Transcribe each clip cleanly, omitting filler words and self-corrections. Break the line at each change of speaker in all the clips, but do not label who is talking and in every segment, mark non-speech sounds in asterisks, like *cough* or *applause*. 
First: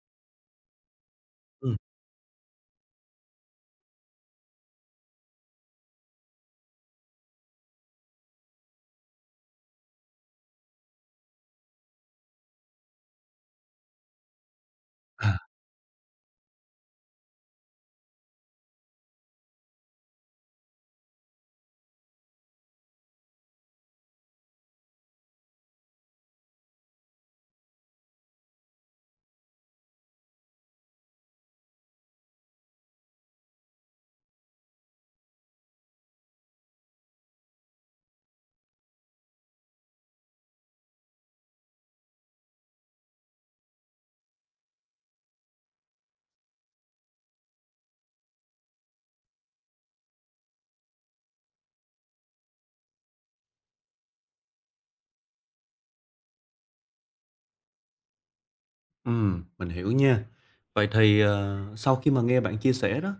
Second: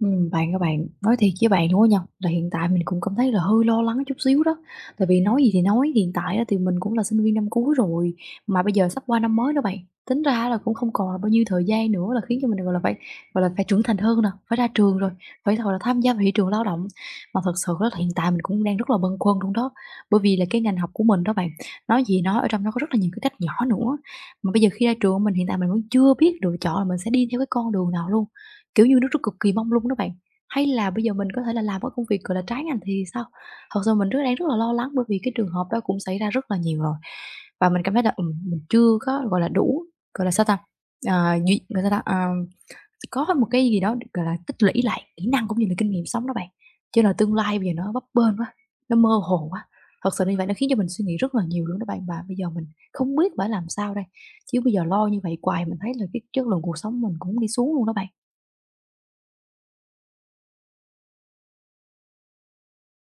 Bạn các bạn, nói thiệt với bạn
Ừm,
luôn á nha, là hiện tại mình cũng cảm thấy là hơi lo lắng chút xíu đó. Tại vì nói gì thì nói, hiện tại á thì mình cũng là sinh viên năm cuối rồi, mà bây giờ sắp qua năm mới đó bạn. Tính ra là cũng không còn là bao nhiêu thời gian nữa là khiến cho mình, gọi là, phải trưởng thành hơn nè, phải ra trường rồi,
à,
phải, gọi là, tham gia vào thị trường lao động. Mà thật sự á là hiện tại mình cũng đang rất là bâng khuâng luôn đó, bởi vì là cái ngành học của mình đó bạn, nói gì nói, ở trong nó có rất là nhiều cái cách nhỏ nữa. Mà bây giờ khi ra trường mình hiện tại mình vẫn chưa biết lựa chọn là mình sẽ đi theo cái con đường nào luôn. Kiểu như, nó rất cực kỳ mông lung đó bạn. Hay là bây giờ mình có thể là làm cái công việc, gọi là, trái ngành thì sao? Thật sự mình rất đang rất là lo lắng bởi vì cái trường hợp đó cũng xảy ra rất là nhiều rồi. Và mình cảm thấy là, mình chưa có, gọi là, đủ, gọi là, sao ta, duy gọi sao ta, có một cái gì đó, gọi là, tích lũy lại kỹ năng cũng như là kinh nghiệm sống đó bạn. Chứ là tương lai bây giờ nó bấp bênh quá, nó mơ hồ quá. Thật sự như vậy nó khiến cho mình suy nghĩ rất là nhiều luôn đó bạn, và bây giờ mình không biết phải làm sao đây. Chứ bây giờ lo như vậy hoài mình thấy là cái chất lượng cuộc sống mình cũng đi xuống luôn đó bạn.
mình hiểu nha. Vậy thì, sau khi mà nghe bạn chia sẻ đó,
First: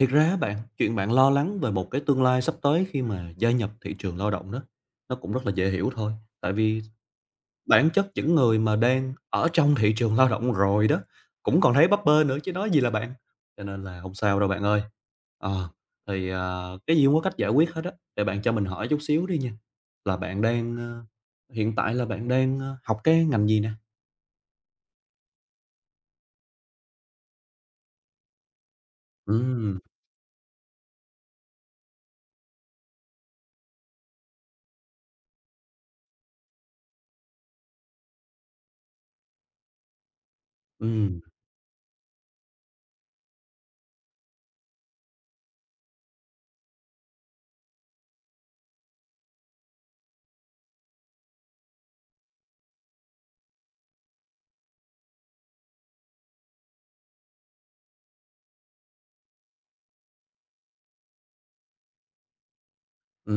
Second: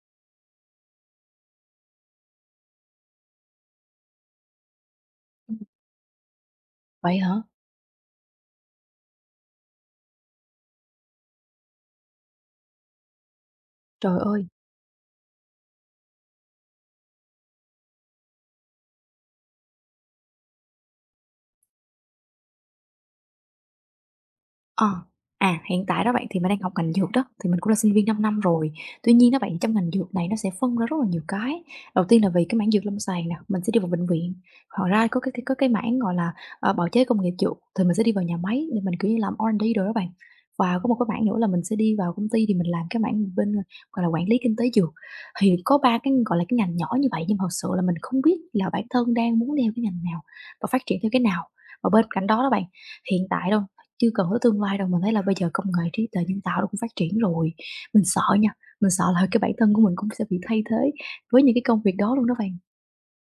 thiệt ra á bạn, chuyện bạn lo lắng về một cái tương lai sắp tới khi mà gia nhập thị trường lao động đó, nó cũng rất là dễ hiểu thôi. Tại vì
Vậy hả?
bản chất những người mà đang ở trong thị trường lao động rồi đó, cũng còn thấy bấp bênh nữa chứ nói gì là bạn, cho nên là không
Trời
sao
ơi.
đâu bạn ơi. Ờ, cái gì cũng có cách giải quyết hết á, để bạn cho mình hỏi chút xíu đi nha, là bạn đang, ơ hiện tại là bạn đang, học cái ngành gì nè?
Ờ, à, hiện tại đó bạn thì mình đang học ngành dược đó, thì mình cũng là sinh viên 5 năm rồi. Tuy nhiên đó bạn, trong
Ừm,
ngành dược này nó sẽ phân ra rất là nhiều cái. Đầu tiên là vì cái mảng dược lâm sàng nè, mình sẽ đi vào bệnh viện. Ngoài ra có có cái mảng gọi là bào chế công nghiệp dược thì mình sẽ đi vào nhà máy để mình kiểu như làm R&D rồi đó bạn. Và có một cái
ừm.
mảng nữa là mình sẽ đi vào công ty thì mình làm cái mảng bên gọi là quản lý kinh tế dược. Thì có ba cái gọi là cái ngành nhỏ như vậy nhưng mà thật sự là mình không biết là bản thân đang muốn theo cái ngành nào và phát triển theo cái nào. Và bên cạnh đó đó bạn, hiện tại đâu. Chứ còn tới tương lai đâu, mình thấy là bây giờ công nghệ trí tuệ nhân tạo nó cũng phát triển rồi. Mình sợ nha, mình sợ là cái bản thân của mình cũng sẽ bị thay thế với những cái công việc đó luôn đó bạn.
Ừ.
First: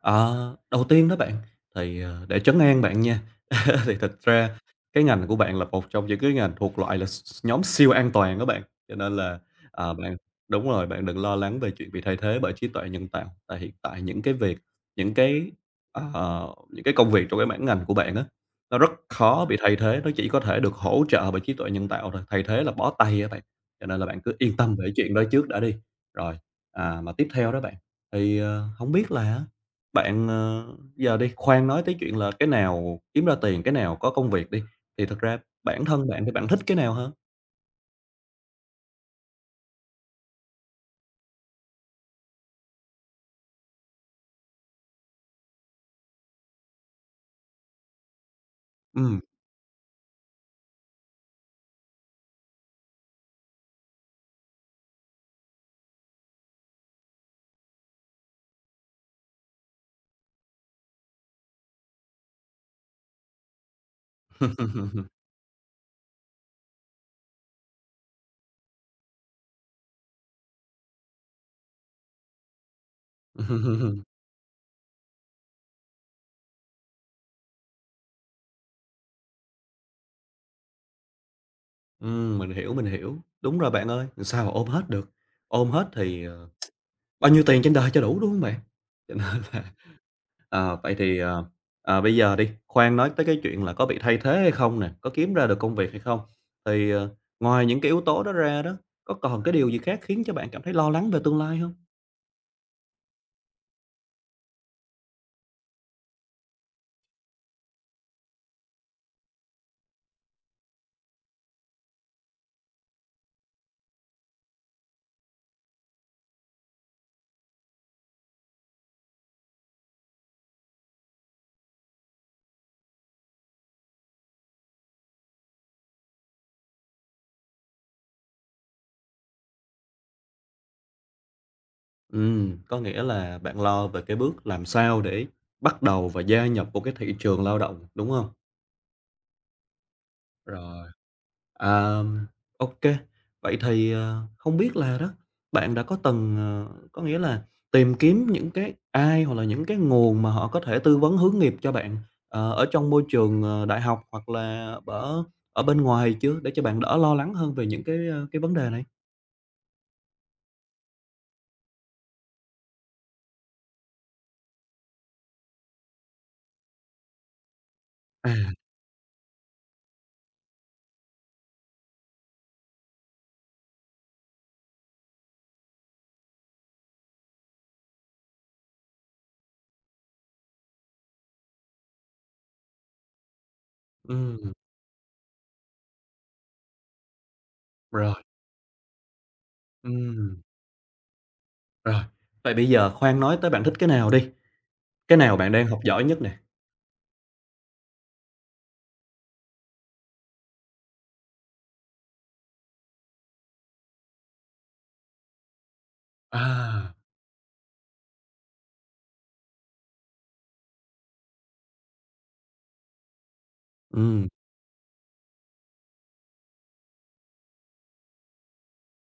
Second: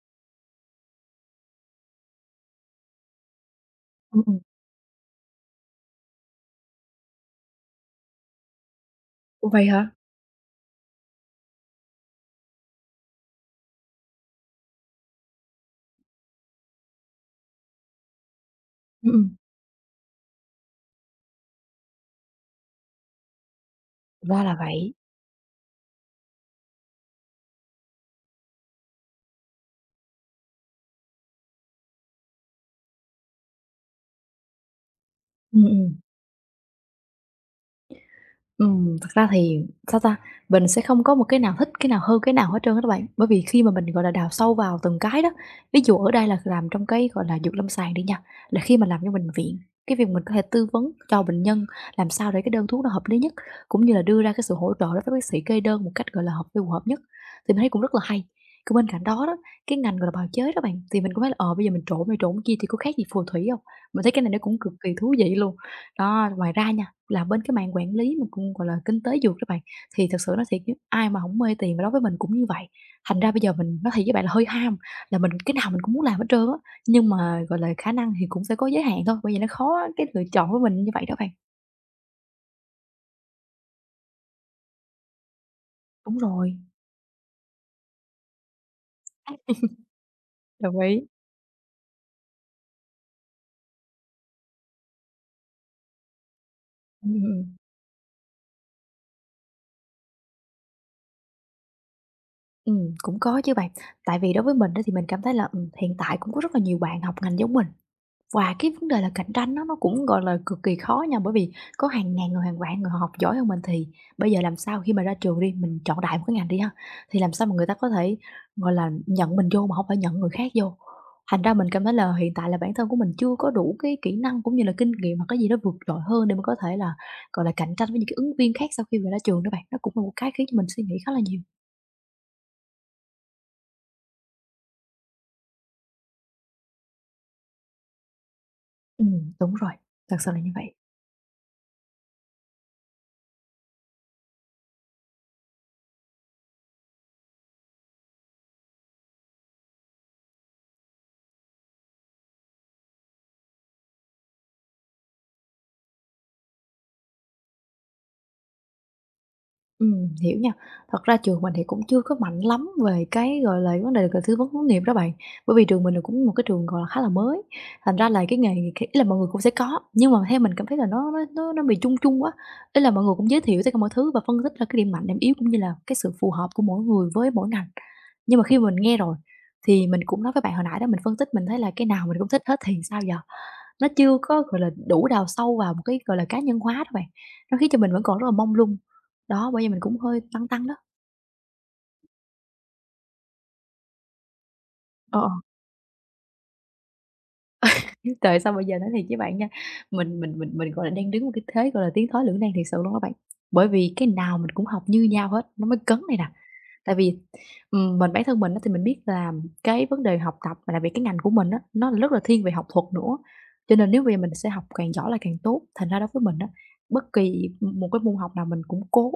Đầu tiên đó bạn, thì, để trấn an bạn nha, *laughs* thì thật
Ừm, ừm.
ra cái ngành của bạn là một trong những cái ngành thuộc loại là s nhóm siêu an toàn đó bạn, cho nên là,
Ủa, vậy hả?
ờ, bạn đúng rồi, bạn đừng lo lắng về chuyện bị thay thế bởi trí tuệ nhân tạo. Tại hiện tại những cái việc, những cái, ờ, những cái công việc trong cái mảng ngành của bạn á, nó rất
Ừm, ừm.
khó bị thay thế, nó chỉ có thể được hỗ trợ bởi trí tuệ nhân tạo thôi, thay thế là bó tay á bạn, cho nên là bạn cứ
Ra là
yên tâm về
vậy.
chuyện đó trước đã đi. Rồi, à, mà tiếp theo đó bạn, thì, hổng biết là bạn, ờ giờ đi, khoan nói tới chuyện là cái nào kiếm ra tiền, cái nào có công việc đi, thì thật ra
Ừm,
bản
ừm.
thân bạn thì bạn thích cái nào hơn?
Thật ra thì, sao ta, mình sẽ không có một cái nào thích cái nào hơn cái nào hết trơn á đó bạn. Bởi vì khi mà mình, gọi là, đào sâu vào từng cái đó, ví dụ ở đây là làm trong cái, gọi là, dược lâm sàng đi nha, là khi mà làm trong
Ừm.
bệnh viện, cái việc mình có thể tư vấn cho bệnh nhân làm sao để cái đơn thuốc nó hợp lý nhất, cũng như là đưa ra cái sự hỗ trợ đối với bác sĩ kê đơn một cách, gọi là, hợp phù hợp nhất, thì mình thấy cũng rất là hay. Còn bên cạnh đó đó, cái ngành, gọi là, bào chế đó bạn, thì mình cũng thấy là, bây giờ mình trộn này trộn kia thì có khác gì phù thủy không. Mình thấy cái này nó cũng cực kỳ thú
*laughs*
vị luôn. Đó, ngoài ra nha, là bên cái mảng quản lý mà cũng, gọi là, kinh tế dược các bạn, thì thật sự nói thiệt chứ ai mà không mê tiền và đối với mình cũng như vậy. Thành ra bây giờ mình nói thiệt với bạn là hơi ham, là mình cái nào mình cũng muốn làm hết trơn á, nhưng mà, gọi là, khả năng thì cũng sẽ có giới hạn thôi, bởi vì nó khó cái lựa chọn với mình như vậy đó bạn.
Mình hiểu, mình hiểu. Đúng rồi bạn ơi, làm sao mà ôm hết được, ôm hết
Đúng
thì,
rồi.
bao nhiêu tiền trên đời cho đủ, đúng không bạn? *laughs* Cho nên
*laughs*
là ờ,
Đồng
vậy
ý.
thì, ờ, ờ, bây giờ đi, khoan nói tới cái chuyện là có bị thay thế hay không nè, có kiếm ra được công việc hay không, thì,
Ừm, ừm.
ngoài những cái yếu tố đó ra đó, có còn cái điều gì khác khiến cho bạn cảm thấy lo lắng về tương lai không?
Cũng có chứ bạn. Tại vì đối với mình đó thì mình cảm thấy là, hiện tại cũng có rất là nhiều bạn học ngành giống mình, và cái vấn đề là cạnh tranh á, nó cũng, gọi là, cực kỳ khó nha, bởi vì có hàng ngàn người, hàng vạn người họ học giỏi hơn mình thì bây giờ làm sao khi mà ra trường đi, mình chọn đại một cái ngành đi ha, thì làm sao mà người ta có thể, gọi là, nhận mình vô mà không phải nhận người khác vô. Thành ra mình cảm thấy là hiện tại là bản thân của mình chưa có đủ cái kỹ năng cũng như là kinh nghiệm hoặc cái gì đó vượt trội hơn để mình có thể là, gọi là, cạnh tranh với những cái ứng viên khác sau khi mà ra trường đó bạn. Nó cũng là một cái khiến cho mình suy nghĩ khá là nhiều.
Có nghĩa là bạn lo về cái bước làm sao để bắt đầu và gia nhập vào cái thị trường lao động, đúng không?
Đúng rồi, thật sự là như vậy.
Rồi, à, ô Vậy thì, không biết là đó, bạn đã có từng, có nghĩa là tìm kiếm những cái ai hoặc là những cái nguồn mà họ có thể tư vấn hướng nghiệp cho bạn, ở trong môi trường, đại học hoặc là ở ở bên ngoài chưa, để cho bạn đỡ lo lắng hơn về những cái, cái vấn đề này?
Hiểu nha. Thật ra trường mình thì cũng chưa có mạnh lắm về cái, gọi là, vấn đề về tư vấn hướng nghiệp đó bạn, bởi vì trường mình là cũng một cái trường, gọi là, khá là mới, thành ra là
À,
cái nghề này k ý là mọi người cũng sẽ có, nhưng mà theo mình cảm thấy là nó bị chung chung quá, ý là mọi người cũng giới thiệu tất cả mọi thứ và phân tích ra cái điểm mạnh, điểm yếu cũng như là cái sự phù hợp của mỗi người với mỗi ngành. Nhưng mà khi mà mình nghe rồi thì mình cũng nói với bạn hồi nãy đó, mình phân tích mình thấy là cái nào mình cũng thích hết thì sao giờ? Nó chưa có,
ừm,
gọi là, đủ đào sâu vào một cái, gọi là, cá nhân hóa đó bạn, nó khiến cho mình vẫn
rồi,
còn rất là mông lung. Đó, bởi vì mình cũng hơi
ừm,
tăng tăng đó.
rồi. Vậy bây giờ khoan nói tới bạn thích cái nào đi. Cái
Ờ, ờ,
nào bạn đang học giỏi nhất nè?
*laughs* trời, sao bây giờ nói thiệt với bạn nha, mình, gọi là, đang đứng một cái thế, gọi là, tiến thoái lưỡng nan thiệt sự luôn á bạn. Bởi vì cái nào mình cũng học như nhau hết, nó mới cấn này nè. Tại
À,
vì, mình bản thân mình á thì mình biết là cái vấn đề học tập và đặc biệt cái ngành của mình á, nó rất là thiên về học thuật nữa, cho nên nếu bây giờ
ừm,
mình sẽ học càng giỏi là càng tốt. Thành ra đối với mình á, bất kỳ một cái môn học nào mình cũng cố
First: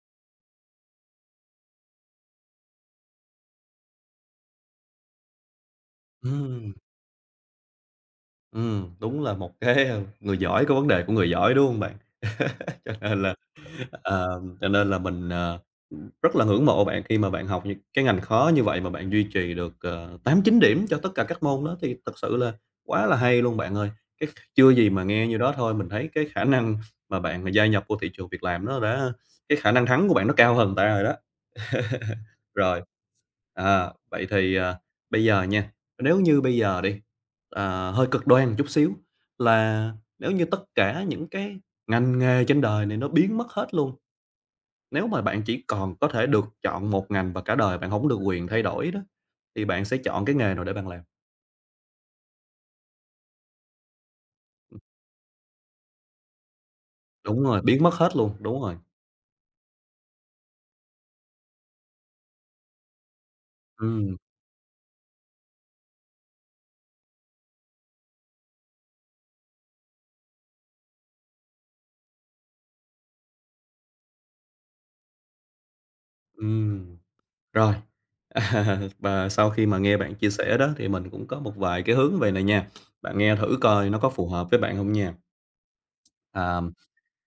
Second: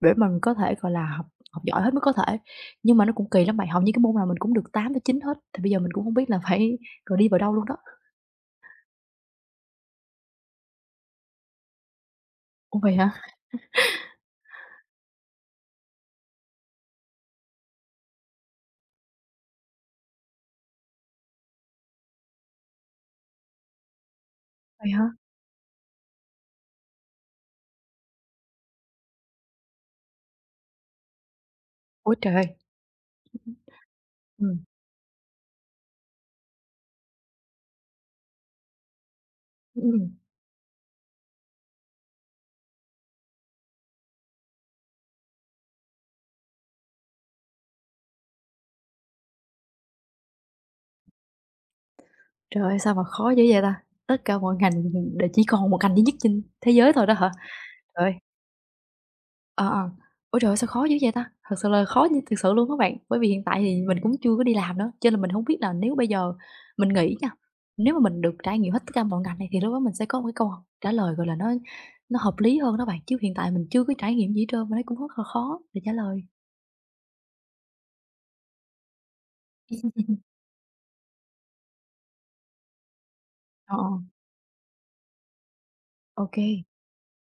để mình có thể, gọi là, học học giỏi hết mức có thể, nhưng mà nó cũng kỳ lắm bạn, hầu như cái môn nào mình cũng được tám tới chín hết, thì bây giờ mình cũng không biết là
ừm,
phải, rồi, đi vào đâu luôn đó.
đúng là một cái, người giỏi có vấn đề của người giỏi, đúng hông bạn?
Ủa,
*laughs* Cho
vậy
nên
hả?
là, cho nên là mình, rất là ngưỡng mộ bạn khi mà bạn học những cái ngành khó như vậy mà bạn duy trì được, 8, 9 điểm cho tất cả các môn đó thì thật sự là quá là hay luôn bạn ơi. Cái Chưa gì
Vậy
mà
hả?
nghe như đó thôi, mình thấy cái khả năng mà bạn gia nhập vô thị trường việc làm nó đã cái khả năng thắng của bạn nó cao hơn người ta rồi đó.
Ôi
*laughs*
trời!
Rồi. À, vậy thì,
Ừm,
bây giờ nha, nếu như bây giờ đi, hơi cực đoan chút xíu là
ừm.
nếu như tất cả những cái ngành nghề trên đời này nó biến mất hết luôn, nếu mà bạn chỉ còn có thể được chọn một ngành và cả đời bạn không được quyền thay đổi đó, thì bạn sẽ chọn cái nghề nào để bạn làm?
Trời ơi, sao mà khó dữ vậy ta? Tất cả mọi ngành, đều chỉ còn một ngành duy nhất trên thế giới thôi đó hả?
Đúng rồi, biến mất
Trời ơi!
hết luôn, đúng rồi.
Ờ, ờ. Ôi trời ơi, sao khó dữ vậy ta? Thật sự là khó như thực sự luôn các bạn, bởi vì hiện tại thì mình cũng
Ừm,
chưa có đi làm nữa, cho nên là mình hông biết là nếu bây giờ mình nghỉ nha, nếu mà mình được trải nghiệm hết tất cả mọi ngành này thì lúc đó mình sẽ có một cái câu trả lời, gọi là, nó hợp lý hơn đó bạn, chứ hiện tại mình chưa có trải nghiệm gì hết trơn mà thấy cũng rất là khó để trả lời.
ừm, rồi. *laughs* Và sau khi mà nghe bạn chia
*laughs*
sẻ đó thì mình cũng có một vài cái hướng về này nha, bạn nghe thử
Ờ,
coi
ờ.
nó có phù hợp với bạn không nha.
Ô kê,
À,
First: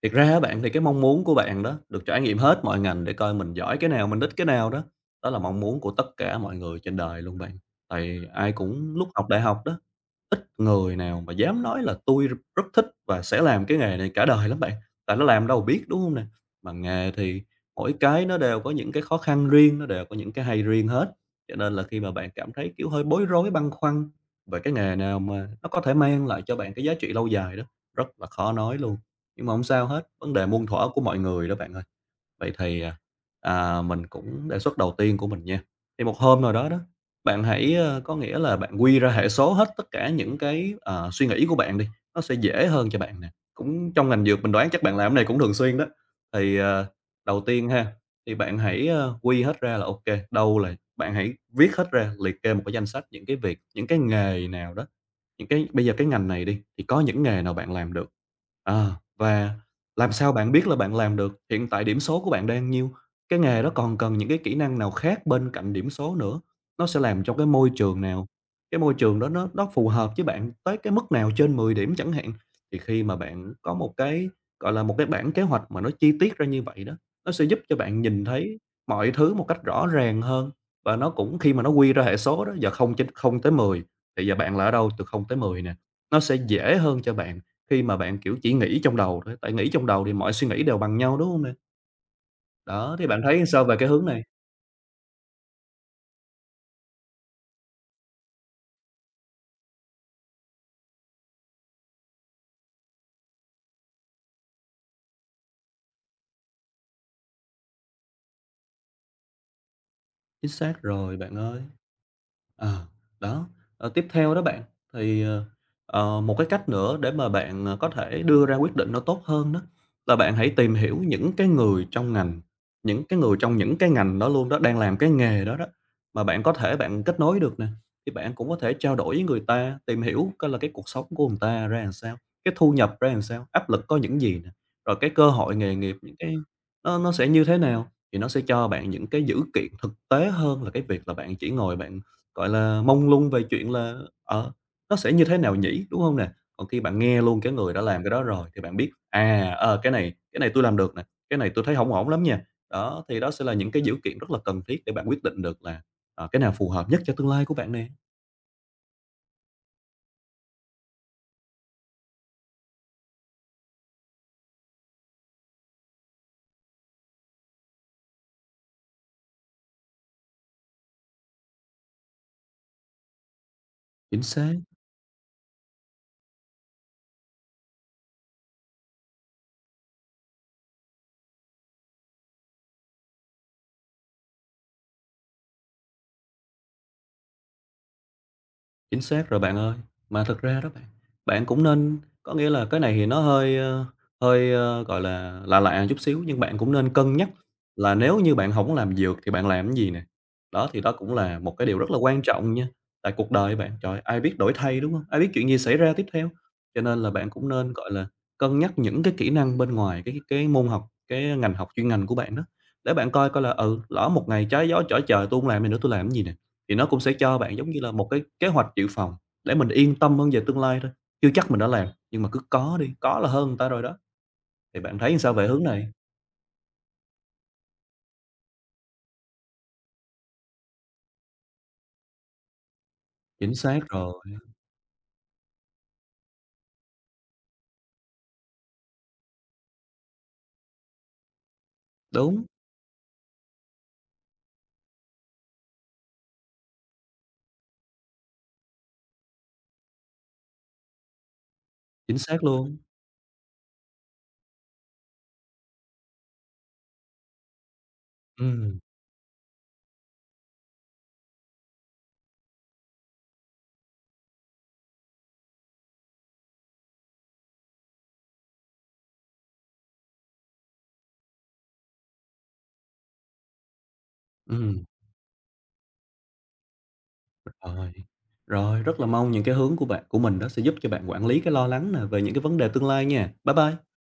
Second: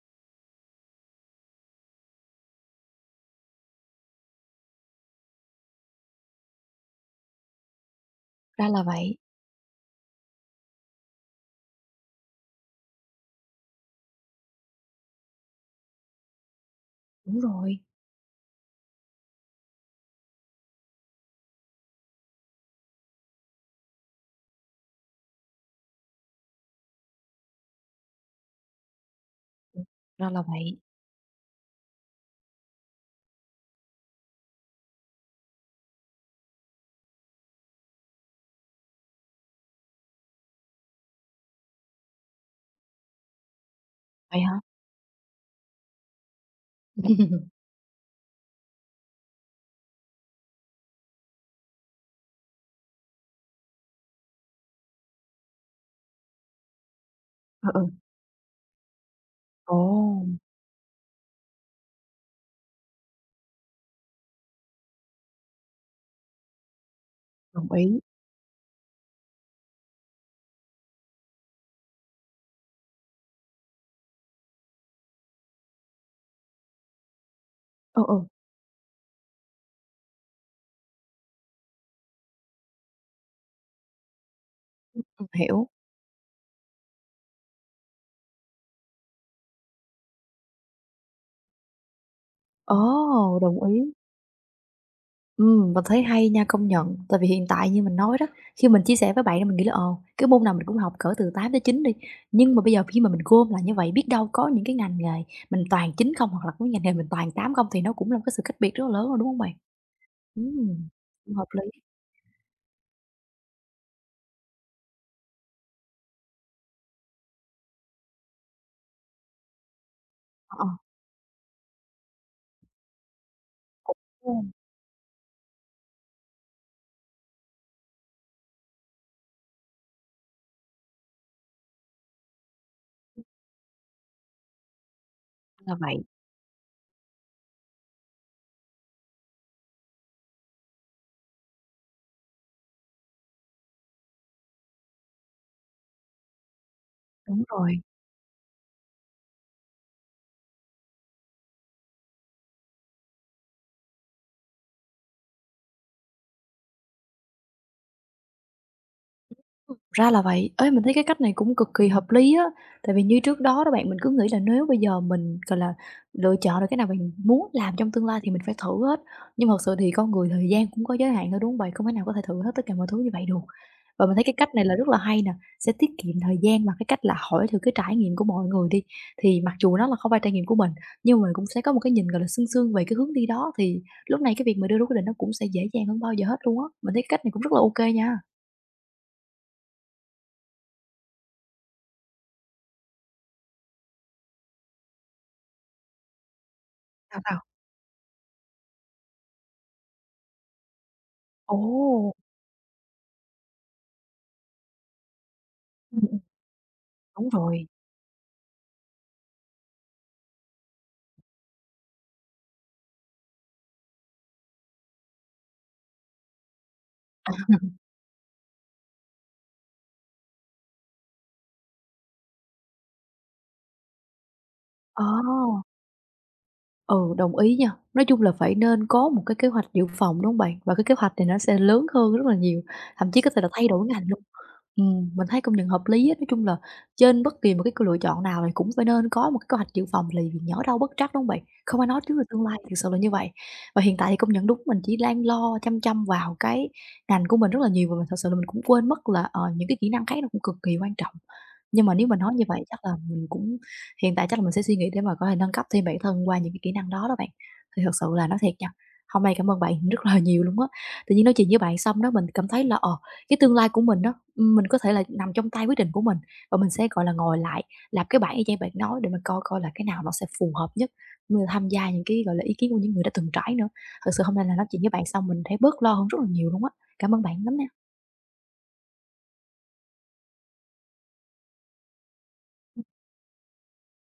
thiệt ra á bạn thì cái mong muốn của bạn đó, được trải nghiệm hết mọi ngành để coi mình giỏi cái nào, mình thích cái nào đó, đó là mong muốn của tất cả mọi người trên đời luôn bạn. Tại ai
ra là
cũng lúc
vậy.
học đại học đó, ít người nào mà dám nói là tôi rất thích và sẽ làm cái nghề này cả đời" lắm bạn, tại nó làm đâu biết, đúng không nè? Mà nghề
Đúng
thì
rồi.
mỗi cái nó đều có những cái khó khăn riêng, nó đều có những cái hay riêng hết, cho nên là khi mà bạn cảm thấy, kiểu, hơi bối rối, băn khoăn về cái nghề nào mà nó có thể mang lại cho bạn cái giá trị lâu dài đó, rất là khó nói luôn. Nhưng mà không
Ừm.
sao hết,
Ra
vấn
là
đề muôn
vậy.
thuở của mọi người đó bạn ơi. Vậy thì, mình cũng đề xuất đầu tiên của mình nha, thì một hôm nào đó đó, bạn hãy, có nghĩa là bạn quy ra hệ số hết tất cả những cái, suy nghĩ của bạn đi, nó sẽ dễ hơn cho bạn nè. Cũng trong ngành
Vậy
dược mình
hả?
đoán chắc bạn làm cái này cũng thường xuyên đó. Thì, đầu tiên
*laughs*
ha, thì bạn hãy, quy hết ra là ok đâu là bạn hãy viết hết ra, liệt kê một cái danh sách những cái việc, những cái nghề nào đó những cái bây giờ cái ngành này đi, thì có những nghề nào
Ừ,
bạn
ừ.
làm được? Ờ, và làm
Ồ,
sao bạn biết là bạn làm được? Hiện tại điểm số của bạn đang nhiêu? Cái nghề đó còn cần những cái kỹ năng nào khác bên cạnh điểm số nữa? Nó sẽ làm trong cái môi
đồng ý.
trường nào? Cái môi trường đó nó phù hợp với bạn tới cái mức nào trên 10 điểm chẳng hạn. Thì khi mà bạn có một cái, gọi là, một cái bản kế hoạch mà nó chi tiết ra như vậy đó, nó sẽ giúp cho bạn
Ừ,
nhìn
ừ,
thấy mọi thứ một cách rõ ràng hơn và nó cũng khi mà nó quy ra hệ số đó giờ không trên không tới 10 thì giờ bạn là ở đâu từ không tới 10
hiểu.
nè, nó sẽ dễ hơn cho bạn khi mà bạn, kiểu, chỉ nghĩ trong đầu thôi, tại nghĩ trong đầu thì mọi suy nghĩ đều bằng nhau, đúng không nè?
Ồ,
Đó, thì bạn thấy
đồng
sao về
ý.
cái hướng này?
Mình thấy hay nha, công nhận. Tại vì hiện tại như mình nói đó, khi mình chia sẻ với bạn thì mình nghĩ là, cái môn nào mình cũng học cỡ từ tám tới chín đi, nhưng mà bây giờ khi mà mình gom là như vậy, biết đâu có những cái ngành nghề mình toàn 9 không, hoặc là có ngành nghề mình toàn 8 không, thì nó cũng là một cái sự cách biệt rất là lớn rồi, đúng không bạn?
Chính xác
Ừm,
rồi,
cũng
bạn
hợp
ơi.
lý.
Ờ, đó, tiếp theo đó bạn, thì, một cái cách nữa để mà bạn, có thể đưa ra quyết định nó tốt hơn đó là bạn hãy
Ờ,
tìm hiểu những cái người trong ngành, những cái người trong những cái ngành đó
ờ, ra
luôn đó, đang làm cái nghề đó đó, mà bạn có thể kết nối được nè, thì bạn cũng có thể trao đổi với người ta, tìm hiểu coi là cái cuộc sống của người ta ra làm sao, cái thu nhập ra làm sao, áp lực có những gì nè, rồi cái cơ hội nghề
là
nghiệp
vậy,
những cái nó sẽ như thế nào, thì nó sẽ cho bạn những cái dữ kiện thực tế hơn là cái việc là bạn chỉ ngồi bạn gọi là, mông lung về chuyện là, ờ, nó sẽ như thế nào nhỉ, đúng không nè? Còn khi bạn nghe luôn
đúng
cái người
rồi.
đã làm cái đó rồi thì bạn biết, à, cái này tôi làm được nè, cái này tôi thấy hổng ổn lắm nha. Đó, thì đó sẽ là những cái dữ kiện rất là cần thiết để bạn quyết định được là, cái nào phù hợp nhất cho tương lai của bạn nè.
Ra là vậy. Ấy mình thấy cái cách này cũng cực kỳ hợp lý á, tại vì như trước đó đó bạn, mình cứ nghĩ là nếu bây giờ mình, gọi là, lựa chọn được cái nào mình muốn làm trong tương lai thì mình phải thử hết, nhưng mà thật sự thì con người thời gian cũng có giới hạn thôi, đúng hông bạn? Không thể nào có thể thử hết tất cả mọi thứ như vậy được. Và mình
Chính
thấy cái
xác.
cách này là rất là hay nè, sẽ tiết kiệm thời gian bằng cái cách là hỏi thử cái trải nghiệm của mọi người đi, thì mặc dù nó là không phải trải nghiệm của mình, nhưng mà mình cũng sẽ có một cái nhìn, gọi là, sương sương về cái hướng đi đó, thì lúc này cái việc mà đưa ra quyết định nó cũng sẽ dễ dàng hơn bao giờ hết luôn á. Mình thấy cái cách này cũng rất là ok nha.
Chính xác rồi bạn ơi. Mà thực ra đó bạn, bạn cũng nên có nghĩa là cái này thì nó hơi, gọi là, lạ lạ chút xíu, nhưng bạn cũng nên cân
Sao,
nhắc
sao?
là nếu như bạn không làm dược thì bạn làm cái gì nè. Đó, thì đó cũng là một cái điều rất là
Ồ!
quan trọng nha, tại cuộc đời bạn, trời ai biết đổi thay, đúng không? Ai biết chuyện gì xảy ra
Ừm,
tiếp
ừm,
theo. Cho nên là bạn
đúng
cũng
rồi.
nên, gọi là, cân nhắc những cái kỹ năng bên ngoài cái môn học, cái ngành học chuyên ngành của bạn đó, để bạn coi coi là, ừ, lỡ một ngày trái gió trở trời tôi hông làm này nữa, tôi làm cái gì nè. Thì nó cũng sẽ cho bạn giống như là một cái kế hoạch dự phòng để mình yên tâm hơn về tương lai thôi. Chưa chắc mình đã làm, nhưng mà cứ có đi, có là hơn người ta rồi đó. Thì bạn
Ờ,
thấy sao về hướng này?
ừ, đồng ý nha. Nói chung là phải nên có một cái kế hoạch dự phòng, đúng hông bạn? Và cái kế hoạch này nó sẽ lớn hơn rất là nhiều, thậm chí có thể là
Chính
thay
xác
đổi ngành
rồi,
luôn. Mình thấy công nhận hợp lý á. Nói chung là trên bất kỳ một cái lựa chọn nào thì cũng phải nên có một cái kế hoạch dự phòng, là vì nhỡ đâu bất trắc, đúng hông bạn? Không ai nói trước được tương
đúng,
lai, thực sự là như vậy. Và hiện tại thì công nhận đúng, mình chỉ đang lo chăm chăm vào cái ngành của mình rất là nhiều, và mình thật sự là mình cũng quên mất là, những cái kỹ năng khác nó cũng cực kỳ quan trọng. Nhưng mà nếu mà
chính
nói
xác
như vậy
luôn.
chắc là mình cũng. Hiện tại chắc là mình sẽ suy nghĩ để mà có thể nâng cấp thêm bản thân qua những cái kỹ năng đó đó bạn. Thì thật sự là nói thiệt nha,
Ừm,
hôm nay cảm ơn bạn rất là *laughs* nhiều luôn á. Tự nhiên nói chuyện với bạn xong đó mình cảm thấy là, cái tương lai của mình đó mình có thể là nằm trong tay quyết định của mình và mình sẽ, gọi là, ngồi lại làm cái bảng y chang bạn nói để mình coi coi là cái nào nó sẽ phù hợp nhất, cũng tham gia những cái, gọi là, ý kiến của những người đã từng trải nữa. Thật sự hôm nay là nói chuyện
ừm,
với bạn xong mình thấy bớt lo hơn rất là nhiều luôn á. Cảm ơn bạn lắm nè.
rồi. Rồi, rất là mong những cái hướng của bạn của mình đó sẽ giúp cho bạn quản lý cái lo lắng nè về những cái vấn đề tương lai nha. Bye bye.